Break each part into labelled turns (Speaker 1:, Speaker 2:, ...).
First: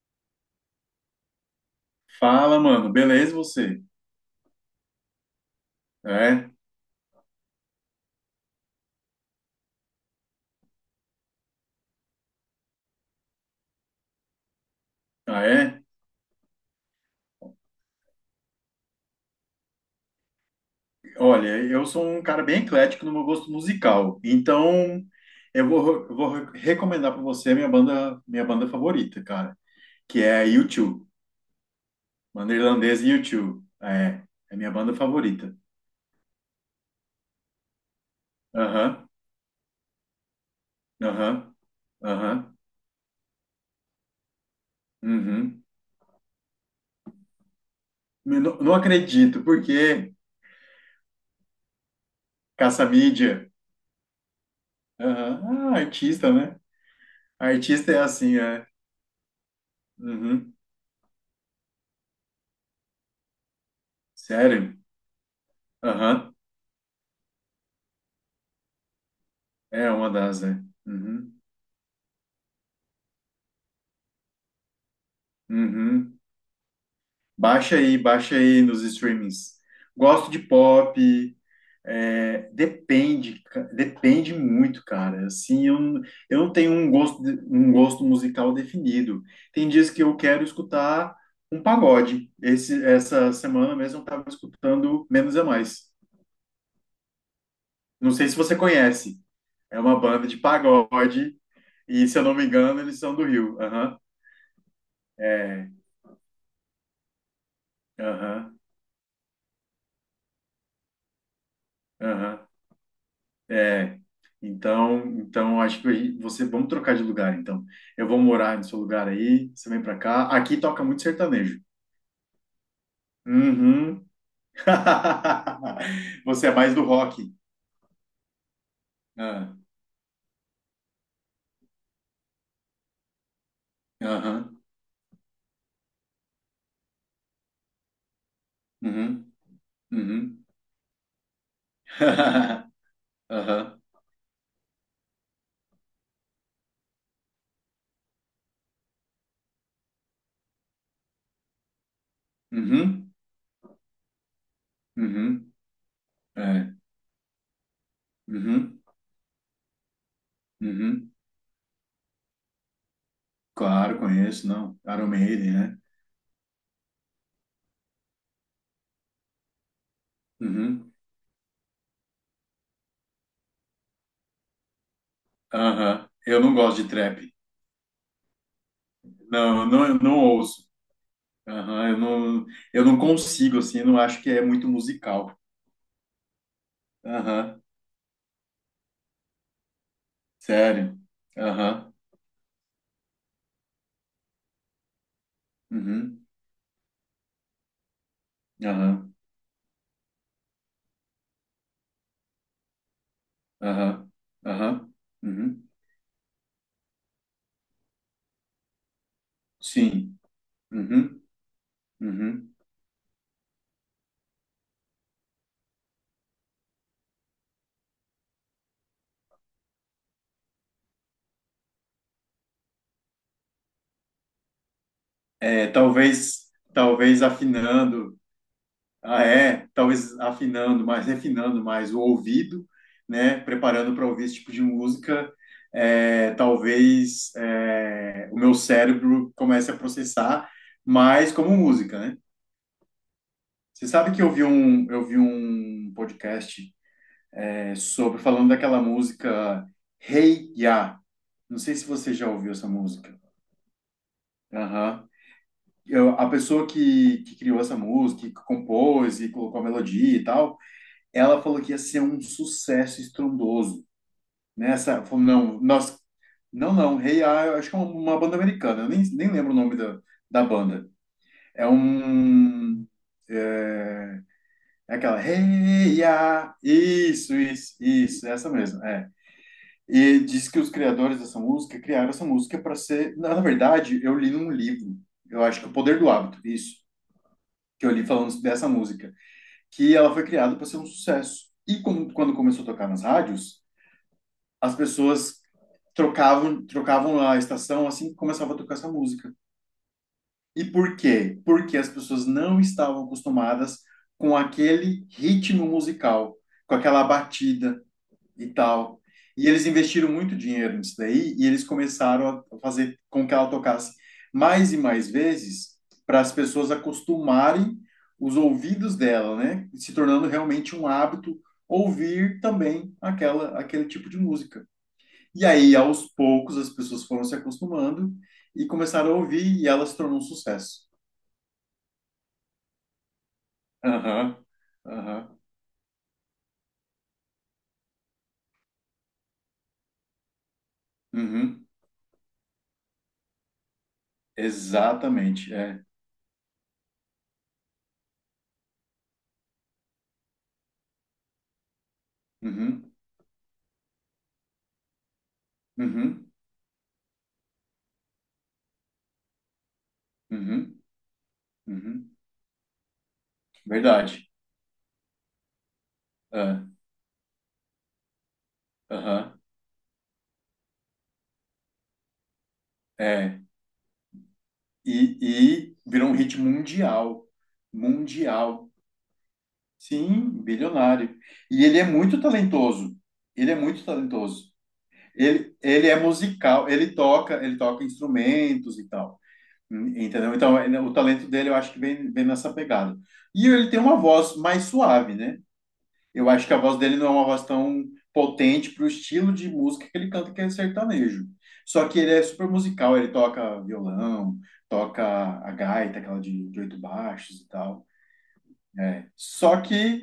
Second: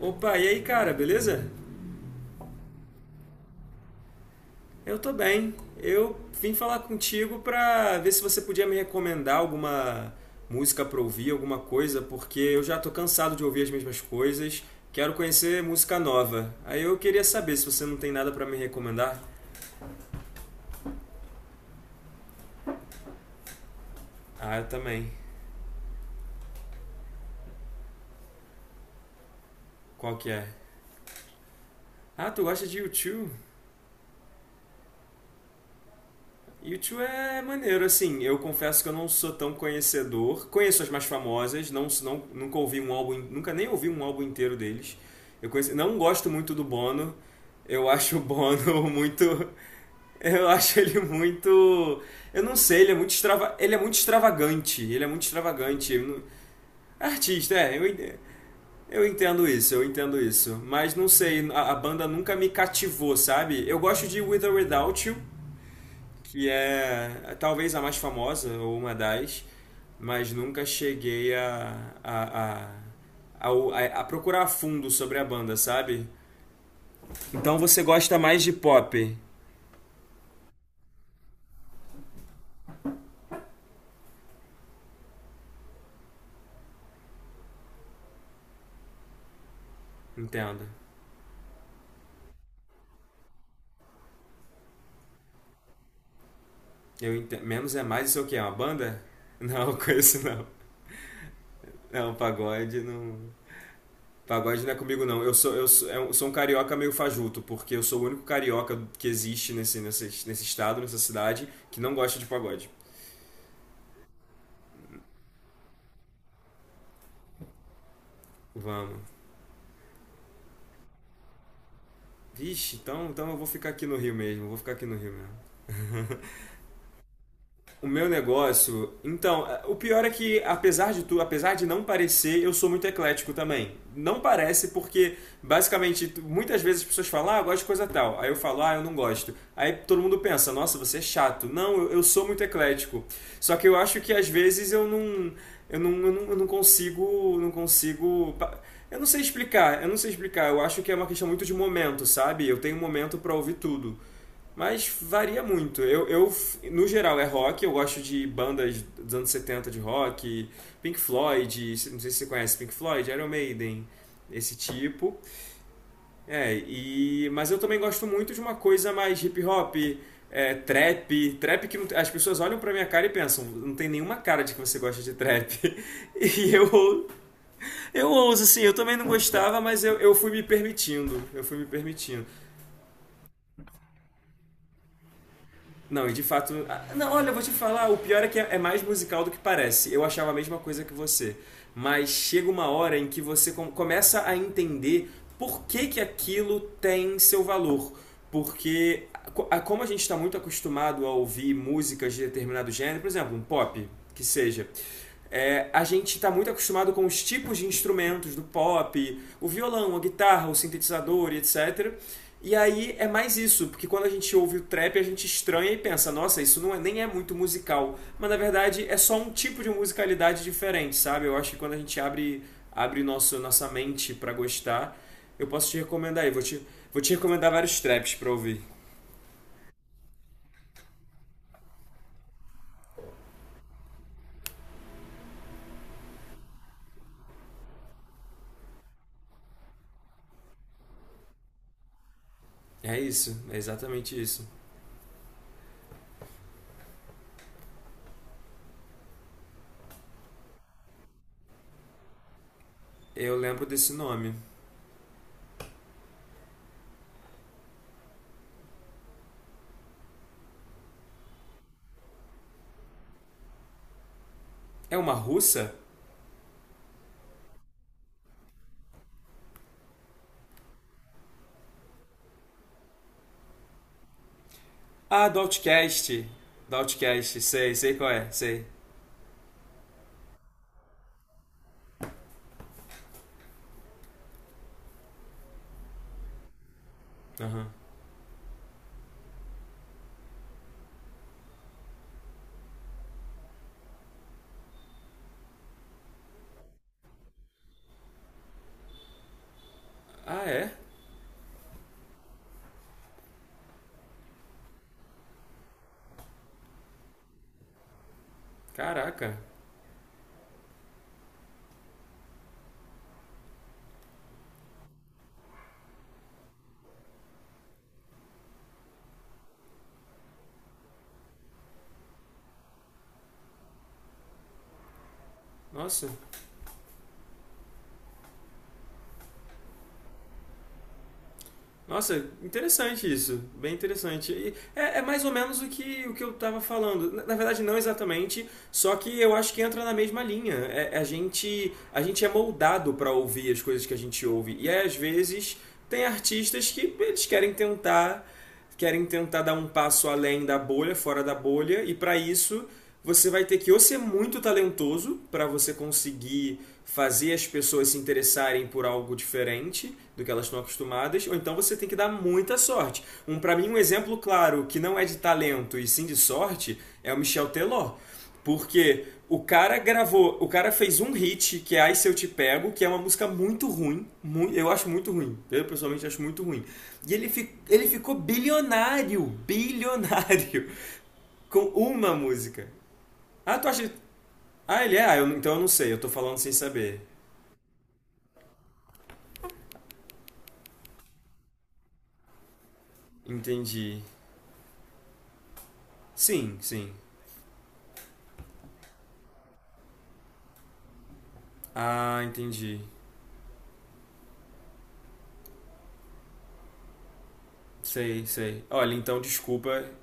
Speaker 1: Opa, e aí, cara, beleza?
Speaker 2: Fala, mano, beleza você?
Speaker 1: Eu tô bem. Eu
Speaker 2: É?
Speaker 1: vim falar contigo pra ver se você podia me recomendar alguma música pra ouvir, alguma coisa, porque eu já tô cansado de ouvir as mesmas coisas. Quero
Speaker 2: Ah,
Speaker 1: conhecer
Speaker 2: é?
Speaker 1: música nova. Aí eu queria saber se você não tem nada pra me recomendar.
Speaker 2: Olha, eu sou um cara bem eclético no meu gosto musical,
Speaker 1: Ah, eu
Speaker 2: então
Speaker 1: também.
Speaker 2: eu vou recomendar para você a minha banda favorita, cara,
Speaker 1: Qual
Speaker 2: que
Speaker 1: que
Speaker 2: é a
Speaker 1: é?
Speaker 2: U2,
Speaker 1: Ah, tu
Speaker 2: banda
Speaker 1: gosta de
Speaker 2: irlandesa
Speaker 1: U2?
Speaker 2: U2. É minha banda favorita.
Speaker 1: U YouTube é maneiro, assim, eu confesso que eu
Speaker 2: Aham,
Speaker 1: não sou tão conhecedor. Conheço as mais
Speaker 2: aham,
Speaker 1: famosas, não
Speaker 2: aham,
Speaker 1: nunca ouvi um álbum, nunca nem ouvi um álbum inteiro deles. Eu
Speaker 2: uhum.
Speaker 1: conheci, não gosto muito do Bono. Eu acho o
Speaker 2: Não, não
Speaker 1: Bono muito,
Speaker 2: acredito, porque
Speaker 1: eu acho ele muito, eu não sei,
Speaker 2: caça-mídia.
Speaker 1: ele é muito extravagante, ele é muito
Speaker 2: Aham, ah,
Speaker 1: extravagante. Ele não-
Speaker 2: artista, né?
Speaker 1: Artista, é,
Speaker 2: Artista é assim, é.
Speaker 1: eu entendo
Speaker 2: Uhum.
Speaker 1: isso, mas não sei, a banda nunca me cativou, sabe? Eu gosto de With or
Speaker 2: Sério?
Speaker 1: Without You,
Speaker 2: Aham.
Speaker 1: que é talvez a mais famosa ou uma das,
Speaker 2: É uma
Speaker 1: mas
Speaker 2: das,
Speaker 1: nunca
Speaker 2: né? Uhum.
Speaker 1: cheguei a, a, a, a procurar a fundo sobre a banda, sabe?
Speaker 2: Uhum.
Speaker 1: Então você gosta
Speaker 2: Baixa
Speaker 1: mais de
Speaker 2: aí nos
Speaker 1: pop,
Speaker 2: streamings. Gosto de pop. É, depende, depende muito, cara. Assim, eu, eu não tenho um gosto, um gosto musical definido. Tem dias que eu quero
Speaker 1: entendo.
Speaker 2: escutar um pagode. Essa semana mesmo eu estava escutando Menos é Mais.
Speaker 1: Eu entendo. Menos é mais,
Speaker 2: Não
Speaker 1: isso é o
Speaker 2: sei
Speaker 1: quê?
Speaker 2: se
Speaker 1: É uma
Speaker 2: você
Speaker 1: banda?
Speaker 2: conhece.
Speaker 1: Não,
Speaker 2: É uma
Speaker 1: conheço
Speaker 2: banda de
Speaker 1: não.
Speaker 2: pagode e,
Speaker 1: Não,
Speaker 2: se eu não me
Speaker 1: pagode
Speaker 2: engano, eles são
Speaker 1: não.
Speaker 2: do Rio. Aham.
Speaker 1: Pagode não é comigo não. Eu sou, eu
Speaker 2: É.
Speaker 1: sou, eu sou um carioca meio fajuto, porque eu sou o único
Speaker 2: Aham.
Speaker 1: carioca que existe nesse estado, nessa cidade, que não gosta de
Speaker 2: Aham.
Speaker 1: pagode.
Speaker 2: É, então, então acho que você vamos trocar de lugar então. Eu vou morar no seu lugar
Speaker 1: Vamos.
Speaker 2: aí, você vem pra cá. Aqui toca muito sertanejo.
Speaker 1: Vixe, então, então eu vou ficar aqui no
Speaker 2: Uhum.
Speaker 1: Rio mesmo, vou ficar aqui no Rio mesmo.
Speaker 2: Você é mais do rock.
Speaker 1: O meu negócio, então,
Speaker 2: Ah,
Speaker 1: é, o pior é que apesar de tudo, apesar de não parecer, eu sou muito eclético também. Não
Speaker 2: aham.
Speaker 1: parece porque basicamente muitas vezes as pessoas falam: "Ah, eu gosto de coisa tal". Aí eu falo: "Ah, eu não
Speaker 2: Uhum.
Speaker 1: gosto". Aí todo mundo
Speaker 2: Uhum.
Speaker 1: pensa: "Nossa, você é chato". Não, eu sou muito eclético. Só que eu
Speaker 2: Aham.
Speaker 1: acho que às vezes eu não consigo, eu não sei explicar, eu não sei explicar. Eu acho que é uma questão muito de momento, sabe? Eu tenho um
Speaker 2: Uhum.
Speaker 1: momento para ouvir tudo. Mas varia
Speaker 2: Uhum.
Speaker 1: muito.
Speaker 2: É.
Speaker 1: No geral, é rock. Eu gosto de
Speaker 2: Uhum.
Speaker 1: bandas dos anos 70 de rock, Pink
Speaker 2: Uhum.
Speaker 1: Floyd, não sei se você conhece Pink Floyd, Iron Maiden,
Speaker 2: Claro, conheço,
Speaker 1: esse
Speaker 2: não. Iron
Speaker 1: tipo.
Speaker 2: Maiden, né?
Speaker 1: É, e, mas eu também gosto muito de uma coisa mais hip hop, é,
Speaker 2: Uhum.
Speaker 1: trap. Trap que não- as pessoas olham pra minha cara e pensam, não tem nenhuma cara de que você gosta de trap.
Speaker 2: Aham. Eu
Speaker 1: E
Speaker 2: não gosto de
Speaker 1: eu,
Speaker 2: trap.
Speaker 1: eu ouso, assim, eu também não
Speaker 2: Não,
Speaker 1: gostava,
Speaker 2: eu
Speaker 1: mas
Speaker 2: não,
Speaker 1: eu,
Speaker 2: eu
Speaker 1: eu
Speaker 2: não
Speaker 1: fui me
Speaker 2: ouço.
Speaker 1: permitindo. Eu fui me
Speaker 2: Aham, eu
Speaker 1: permitindo.
Speaker 2: não, eu não consigo, assim, eu não acho que é muito musical.
Speaker 1: Não, e de fato. Não, olha, eu vou te
Speaker 2: Aham,
Speaker 1: falar, o pior é que é mais musical do que parece. Eu achava a mesma coisa que
Speaker 2: sério.
Speaker 1: você.
Speaker 2: Aham,
Speaker 1: Mas chega uma hora em que você começa a entender por que, que
Speaker 2: uhum,
Speaker 1: aquilo tem seu valor. Porque,
Speaker 2: aham,
Speaker 1: como a gente está muito acostumado a ouvir músicas de determinado gênero, por exemplo, um pop,
Speaker 2: aham,
Speaker 1: que seja.
Speaker 2: aham,
Speaker 1: É,
Speaker 2: uhum,
Speaker 1: a gente está muito acostumado com os tipos de instrumentos do pop, o violão, a
Speaker 2: sim,
Speaker 1: guitarra, o
Speaker 2: uhum,
Speaker 1: sintetizador, e etc. E
Speaker 2: uhum.
Speaker 1: aí é mais isso, porque quando a gente ouve o trap, a gente estranha e pensa, nossa, isso não é, nem é muito musical. Mas na verdade é só um tipo de musicalidade diferente, sabe? Eu acho que quando a gente abre nossa mente pra gostar, eu
Speaker 2: É,
Speaker 1: posso te recomendar aí. Vou
Speaker 2: talvez,
Speaker 1: te, vou te
Speaker 2: talvez
Speaker 1: recomendar vários traps
Speaker 2: afinando,
Speaker 1: pra ouvir.
Speaker 2: talvez afinando mais, refinando mais o ouvido, né, preparando para ouvir esse tipo de música, é, talvez o meu cérebro comece a processar mais como música, né?
Speaker 1: É isso, é
Speaker 2: Você sabe
Speaker 1: exatamente
Speaker 2: que eu vi
Speaker 1: isso.
Speaker 2: um, eu vi um podcast sobre falando daquela música Hey Ya. Não sei se você já ouviu essa música.
Speaker 1: Eu lembro desse nome.
Speaker 2: Aham. A pessoa que criou essa música, que compôs e colocou a melodia e tal, ela falou que ia ser um sucesso estrondoso.
Speaker 1: É
Speaker 2: Nessa,
Speaker 1: uma
Speaker 2: falou, não,
Speaker 1: russa?
Speaker 2: nós, não, não, Hey Ya, eu acho que é uma banda americana, eu nem lembro o nome da banda. É um. É aquela,
Speaker 1: Ah, do
Speaker 2: hey,
Speaker 1: Outcast.
Speaker 2: ya.
Speaker 1: Do
Speaker 2: Isso,
Speaker 1: Outcast, sei,
Speaker 2: isso,
Speaker 1: sei qual
Speaker 2: isso,
Speaker 1: é,
Speaker 2: é essa
Speaker 1: sei.
Speaker 2: mesmo, é. E diz que os criadores dessa música criaram essa música para ser. Na verdade, eu li num livro, eu acho que é O Poder do Hábito, isso,
Speaker 1: Aham.
Speaker 2: que eu li falando dessa música, que ela foi criada para ser um sucesso. E como, quando começou a tocar nas rádios, as pessoas trocavam a estação assim que começava a tocar essa música.
Speaker 1: Ah,
Speaker 2: E
Speaker 1: é?
Speaker 2: por quê? Porque as pessoas não estavam acostumadas com aquele ritmo musical, com aquela batida e tal.
Speaker 1: Caraca.
Speaker 2: E eles investiram muito dinheiro nisso daí e eles começaram a fazer com que ela tocasse mais e mais vezes para as pessoas acostumarem os ouvidos dela, né? Se tornando realmente um hábito ouvir também aquela aquele tipo de música. E aí, aos
Speaker 1: Nossa,
Speaker 2: poucos, as pessoas foram se acostumando e começaram a ouvir e ela se tornou um sucesso.
Speaker 1: Nossa, interessante isso. Bem interessante.
Speaker 2: Aham,
Speaker 1: E é, é mais ou
Speaker 2: aham,
Speaker 1: menos o que eu estava falando. Na, na verdade, não exatamente, só que eu acho que entra na mesma linha. É, é
Speaker 2: uhum,
Speaker 1: a gente é moldado para ouvir as coisas que a gente ouve. E aí, às
Speaker 2: exatamente,
Speaker 1: vezes,
Speaker 2: é.
Speaker 1: tem artistas que eles querem tentar dar um passo além da bolha, fora da bolha, e para isso
Speaker 2: Uhum,
Speaker 1: você vai ter que ou ser muito talentoso para você
Speaker 2: uhum,
Speaker 1: conseguir fazer as pessoas se interessarem por algo diferente do que elas estão
Speaker 2: uhum,
Speaker 1: acostumadas, ou então você tem que dar
Speaker 2: uhum.
Speaker 1: muita sorte. Um para mim um exemplo
Speaker 2: Verdade.
Speaker 1: claro que não é de talento e sim de
Speaker 2: Ah,
Speaker 1: sorte é o Michel Teló. Porque o
Speaker 2: aham,
Speaker 1: cara gravou, o cara fez um hit, que é Ai Se Eu Te Pego, que é uma música
Speaker 2: é.
Speaker 1: muito ruim. Eu acho muito
Speaker 2: E,
Speaker 1: ruim. Eu
Speaker 2: e
Speaker 1: pessoalmente
Speaker 2: virou um
Speaker 1: acho
Speaker 2: hit
Speaker 1: muito ruim. E ele,
Speaker 2: mundial.
Speaker 1: ele ficou
Speaker 2: Mundial.
Speaker 1: bilionário.
Speaker 2: Sim,
Speaker 1: Bilionário.
Speaker 2: bilionário.
Speaker 1: Com
Speaker 2: E ele é
Speaker 1: uma
Speaker 2: muito
Speaker 1: música.
Speaker 2: talentoso. Ele é
Speaker 1: Ah, tu
Speaker 2: muito
Speaker 1: acha.
Speaker 2: talentoso.
Speaker 1: Ah, ele é? Ah, eu então
Speaker 2: Ele,
Speaker 1: eu não
Speaker 2: ele
Speaker 1: sei.
Speaker 2: é
Speaker 1: Eu tô falando sem
Speaker 2: musical, ele
Speaker 1: saber.
Speaker 2: toca, ele toca instrumentos e tal. Entendeu? Então, o talento dele eu acho que vem nessa pegada. E ele tem uma
Speaker 1: Entendi.
Speaker 2: voz mais suave, né? Eu acho que a
Speaker 1: Sim,
Speaker 2: voz
Speaker 1: sim.
Speaker 2: dele não é uma voz tão potente para o estilo de música que ele canta, que é sertanejo. Só que ele é
Speaker 1: Ah,
Speaker 2: super
Speaker 1: entendi.
Speaker 2: musical, ele toca violão, toca a gaita, aquela de oito baixos e tal.
Speaker 1: Sei, sei. Olha,
Speaker 2: É.
Speaker 1: então
Speaker 2: Só
Speaker 1: desculpa.
Speaker 2: que,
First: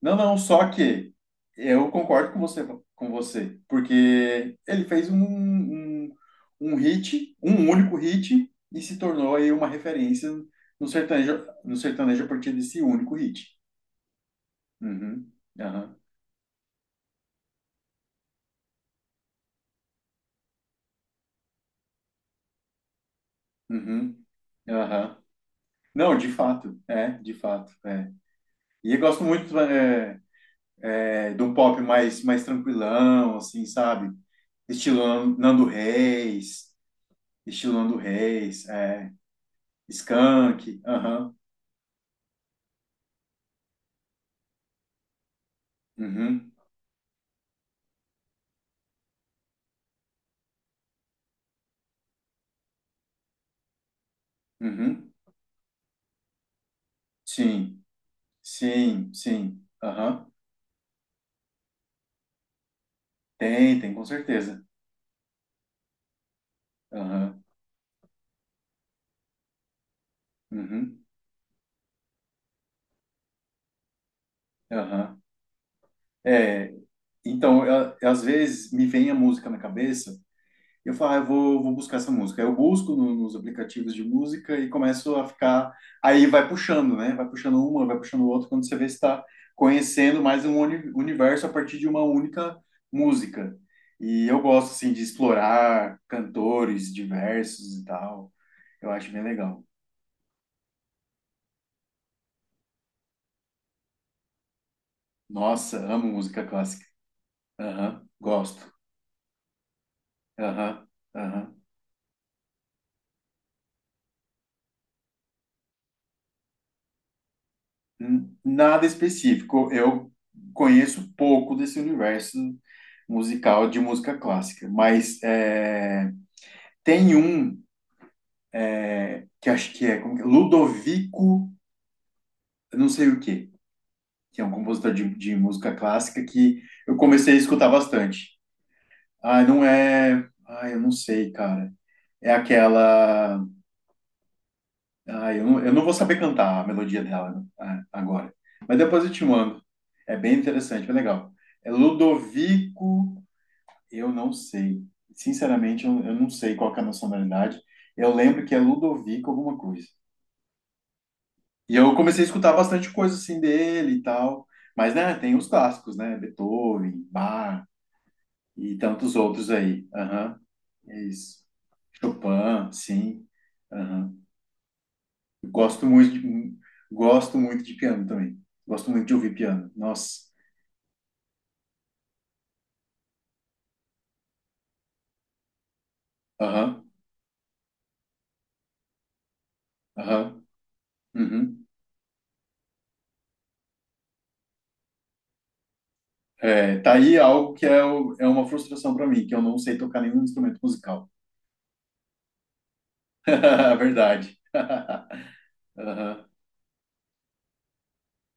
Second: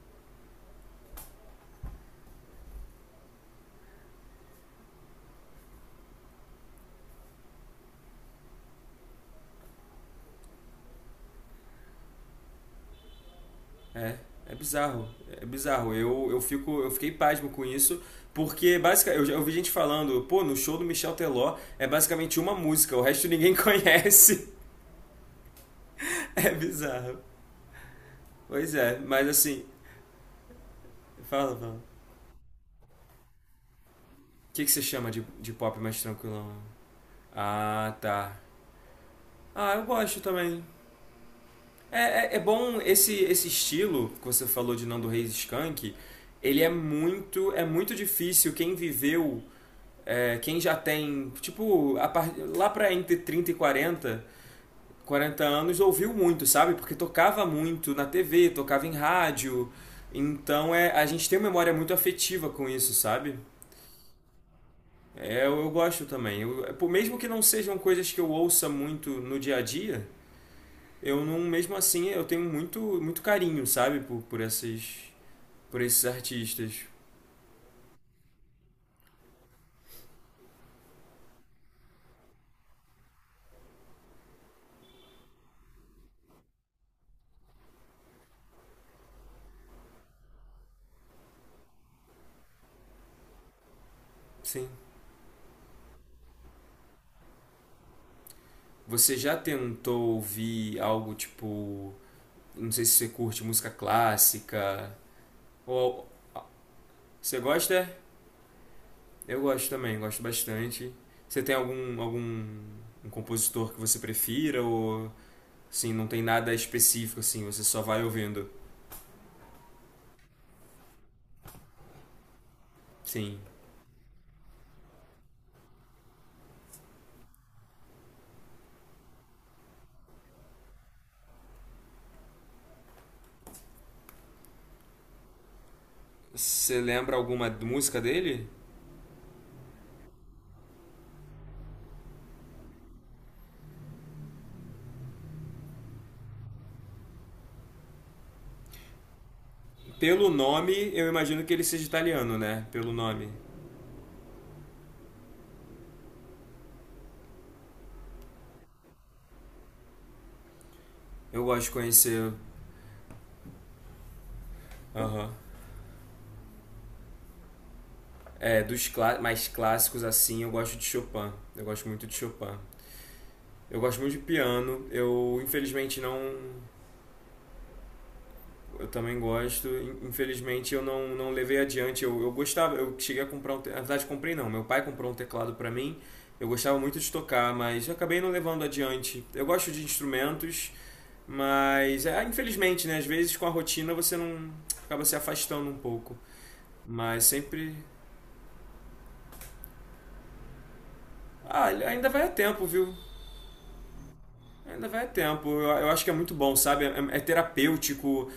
Speaker 2: não, não, só que eu concordo com você, porque ele fez um, um hit, um único hit, e se tornou aí uma referência no sertanejo a partir desse único hit.
Speaker 1: É, é bizarro.
Speaker 2: Uhum,
Speaker 1: É bizarro.
Speaker 2: aham,
Speaker 1: Eu fiquei pasmo com isso, porque basicamente eu já ouvi gente falando, pô, no show do Michel Teló é basicamente uma música, o resto ninguém
Speaker 2: uhum.
Speaker 1: conhece.
Speaker 2: Aham. Não, de
Speaker 1: É
Speaker 2: fato, é,
Speaker 1: bizarro.
Speaker 2: de fato, é.
Speaker 1: Pois
Speaker 2: E
Speaker 1: é,
Speaker 2: eu gosto
Speaker 1: mas
Speaker 2: muito
Speaker 1: assim,
Speaker 2: de um
Speaker 1: fala, fala. O
Speaker 2: pop mais tranquilão, assim, sabe?
Speaker 1: que, que você chama
Speaker 2: Estilo
Speaker 1: de
Speaker 2: Nando
Speaker 1: pop mais tranquilão?
Speaker 2: Reis, estilo
Speaker 1: Ah,
Speaker 2: Nando
Speaker 1: tá.
Speaker 2: Reis, é,
Speaker 1: Ah, eu gosto também.
Speaker 2: Skank, aham,
Speaker 1: É, é, é bom esse estilo que você falou de Nando Reis e Skank,
Speaker 2: uhum,
Speaker 1: ele é muito difícil quem viveu é, quem já tem, tipo, lá pra entre 30 e 40,
Speaker 2: uhum,
Speaker 1: 40 anos, ouviu muito, sabe? Porque tocava
Speaker 2: sim,
Speaker 1: muito na TV, tocava em
Speaker 2: sim, sim,
Speaker 1: rádio.
Speaker 2: aham,
Speaker 1: Então é, a gente tem uma memória muito afetiva com isso, sabe?
Speaker 2: Tem, com certeza,
Speaker 1: É, eu gosto também. Mesmo que não
Speaker 2: aham,
Speaker 1: sejam coisas que eu ouça muito no dia a dia,
Speaker 2: uhum,
Speaker 1: eu não, mesmo assim, eu tenho muito, muito carinho, sabe? Por, por, esses,
Speaker 2: aham.
Speaker 1: por esses
Speaker 2: É,
Speaker 1: artistas.
Speaker 2: então, às vezes me vem a música na cabeça. E eu falo, ah, eu vou buscar essa música. Aí eu busco nos aplicativos de música e começo a ficar. Aí vai puxando, né? Vai puxando uma, vai puxando outra, quando você vê se está conhecendo mais um universo a partir de uma única música. E eu
Speaker 1: Sim.
Speaker 2: gosto, assim, de explorar cantores diversos e tal. Eu acho
Speaker 1: Você
Speaker 2: bem
Speaker 1: já
Speaker 2: legal.
Speaker 1: tentou ouvir algo tipo. Não sei se você curte música clássica.
Speaker 2: Nossa,
Speaker 1: Ou.
Speaker 2: amo música clássica.
Speaker 1: Você gosta?
Speaker 2: Aham, gosto.
Speaker 1: Eu gosto também, gosto
Speaker 2: Aham,
Speaker 1: bastante. Você tem
Speaker 2: aham.
Speaker 1: algum compositor que você prefira? Ou. Assim, não tem nada específico, assim, você só vai ouvindo?
Speaker 2: Nada específico. Eu conheço pouco desse universo
Speaker 1: Sim.
Speaker 2: musical de música clássica, mas é, tem um é, que acho que é, como que é? Ludovico, eu não sei o quê, que é um compositor de música clássica que
Speaker 1: Você
Speaker 2: eu
Speaker 1: lembra
Speaker 2: comecei a
Speaker 1: alguma
Speaker 2: escutar
Speaker 1: música
Speaker 2: bastante.
Speaker 1: dele?
Speaker 2: Ah, não é. Ah, eu não sei, cara. É aquela. Ah, eu não vou saber cantar a melodia dela agora. Mas depois eu te mando. É
Speaker 1: Pelo
Speaker 2: bem interessante,
Speaker 1: nome,
Speaker 2: é
Speaker 1: eu
Speaker 2: legal.
Speaker 1: imagino que ele
Speaker 2: É
Speaker 1: seja italiano, né? Pelo
Speaker 2: Ludovico,
Speaker 1: nome.
Speaker 2: eu não sei. Sinceramente, eu não sei qual que é a nacionalidade. Eu lembro que é Ludovico alguma coisa.
Speaker 1: Eu gosto de
Speaker 2: E eu comecei a
Speaker 1: conhecer.
Speaker 2: escutar bastante coisa assim dele e tal. Mas, né,
Speaker 1: Aham.
Speaker 2: tem os clássicos, né? Beethoven, Bach
Speaker 1: É,
Speaker 2: e tantos
Speaker 1: mais
Speaker 2: outros aí.
Speaker 1: clássicos
Speaker 2: Aham.
Speaker 1: assim, eu gosto de
Speaker 2: É
Speaker 1: Chopin.
Speaker 2: isso.
Speaker 1: Eu gosto muito de Chopin.
Speaker 2: Chopin, sim.
Speaker 1: Eu gosto muito
Speaker 2: Aham.
Speaker 1: de piano. Eu
Speaker 2: Gosto
Speaker 1: infelizmente
Speaker 2: muito
Speaker 1: não.
Speaker 2: de, gosto muito de piano também.
Speaker 1: Eu
Speaker 2: Gosto muito de
Speaker 1: também
Speaker 2: ouvir
Speaker 1: gosto.
Speaker 2: piano.
Speaker 1: In-
Speaker 2: Nossa.
Speaker 1: Infelizmente eu não, não levei adiante. Eu gostava, eu cheguei a comprar um. Na verdade, comprei não. Meu pai comprou um teclado pra mim. Eu gostava
Speaker 2: Aham,
Speaker 1: muito de tocar, mas eu acabei não levando adiante. Eu gosto de
Speaker 2: aham,
Speaker 1: instrumentos,
Speaker 2: uhum.
Speaker 1: mas é, infelizmente, né? Às vezes com a rotina você não acaba se afastando um pouco.
Speaker 2: É, tá aí
Speaker 1: Mas
Speaker 2: algo que
Speaker 1: sempre.
Speaker 2: é, é uma frustração para mim, que eu não sei tocar nenhum instrumento musical.
Speaker 1: Ah, ainda vai a tempo, viu?
Speaker 2: Verdade.
Speaker 1: Ainda vai
Speaker 2: Aham,
Speaker 1: tempo. Eu acho que é muito bom, sabe? É, é terapêutico,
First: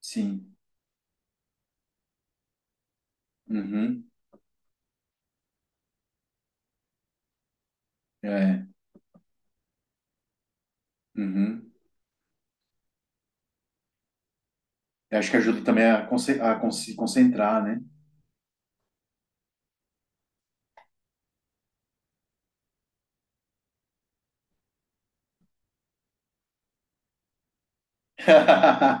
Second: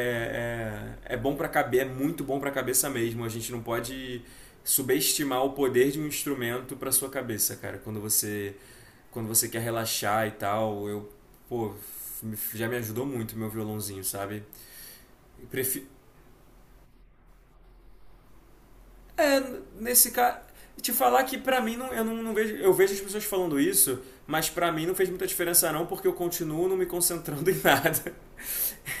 Speaker 2: sim.
Speaker 1: é, é bom pra cabeça, é muito bom pra cabeça mesmo. A gente não
Speaker 2: Uhum.
Speaker 1: pode subestimar o poder de um instrumento pra sua cabeça, cara.
Speaker 2: É.
Speaker 1: Quando você quer relaxar e tal, eu,
Speaker 2: Uhum.
Speaker 1: pô, já me ajudou muito meu violãozinho, sabe?
Speaker 2: Eu acho que ajuda também
Speaker 1: Prefiro...
Speaker 2: a se concentrar, né?
Speaker 1: É, nesse caso. Te falar que pra mim não, eu não, não vejo. Eu vejo as pessoas falando isso, mas pra mim não fez muita diferença não, porque eu continuo não me concentrando em nada.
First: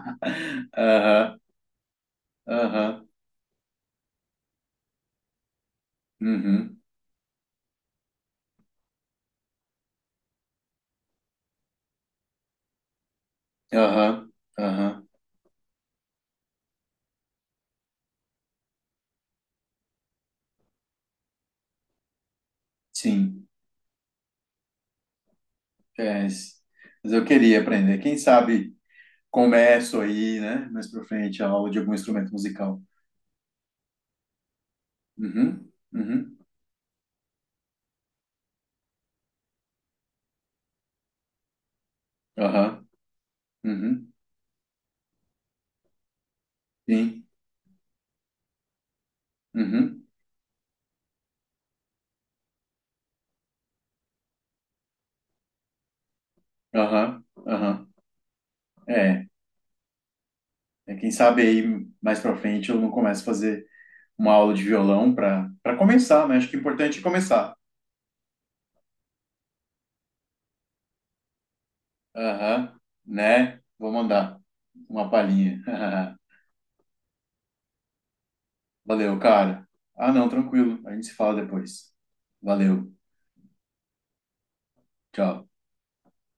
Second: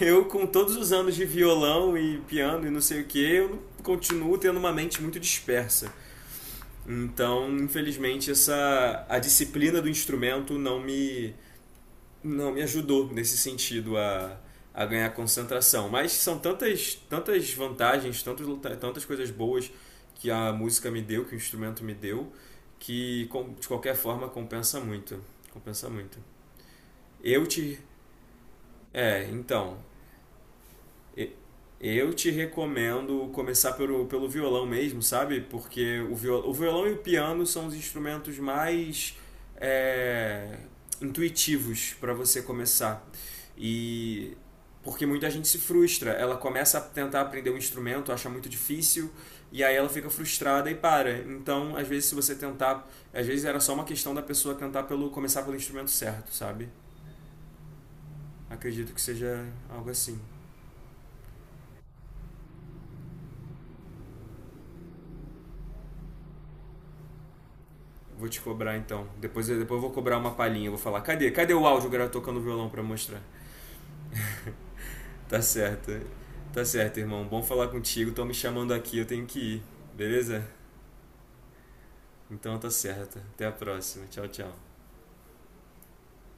Speaker 1: Eu, com todos os anos de
Speaker 2: Aham,
Speaker 1: violão e piano e não sei o
Speaker 2: aham,
Speaker 1: que, eu continuo tendo uma mente muito dispersa.
Speaker 2: uhum,
Speaker 1: Então, infelizmente, essa a disciplina do instrumento não me ajudou nesse sentido
Speaker 2: aham,
Speaker 1: a
Speaker 2: aham,
Speaker 1: ganhar concentração. Mas são tantas vantagens, tantas coisas boas que a música me deu, que o instrumento me deu, que
Speaker 2: sim.
Speaker 1: de qualquer forma compensa muito, compensa muito.
Speaker 2: É, mas eu
Speaker 1: Eu
Speaker 2: queria
Speaker 1: te
Speaker 2: aprender. Quem sabe.
Speaker 1: é, então,
Speaker 2: Começo aí, né? Mais pra
Speaker 1: E-
Speaker 2: frente, a aula de algum
Speaker 1: Eu te
Speaker 2: instrumento musical.
Speaker 1: recomendo começar pelo violão mesmo, sabe?
Speaker 2: Uhum,
Speaker 1: Porque o,
Speaker 2: uhum,
Speaker 1: viol, o violão e o piano são os instrumentos mais é, intuitivos para você
Speaker 2: aham,
Speaker 1: começar.
Speaker 2: uhum,
Speaker 1: E porque muita gente se frustra, ela começa a tentar
Speaker 2: sim,
Speaker 1: aprender um instrumento, acha muito difícil, e aí ela
Speaker 2: uhum,
Speaker 1: fica frustrada e para. Então, às vezes, se você tentar, às vezes era só uma questão da pessoa tentar pelo começar pelo instrumento certo, sabe?
Speaker 2: aham, aham.
Speaker 1: Acredito que
Speaker 2: É,
Speaker 1: seja algo assim.
Speaker 2: Quem sabe aí mais pra frente eu não começo a fazer uma aula de violão pra começar, né? Acho que é importante começar.
Speaker 1: Vou te cobrar então. Depois eu vou cobrar uma palhinha. Vou falar, cadê? Cadê o áudio? O cara tocando violão
Speaker 2: Aham,
Speaker 1: pra mostrar.
Speaker 2: né? Vou mandar uma
Speaker 1: Tá
Speaker 2: palhinha.
Speaker 1: certo. Tá certo, irmão. Bom falar contigo. Estão me chamando aqui, eu
Speaker 2: Valeu,
Speaker 1: tenho que ir.
Speaker 2: cara. Ah, não,
Speaker 1: Beleza?
Speaker 2: tranquilo. A gente se fala depois.
Speaker 1: Então tá
Speaker 2: Valeu,
Speaker 1: certo. Até a próxima. Tchau, tchau.
Speaker 2: tchau.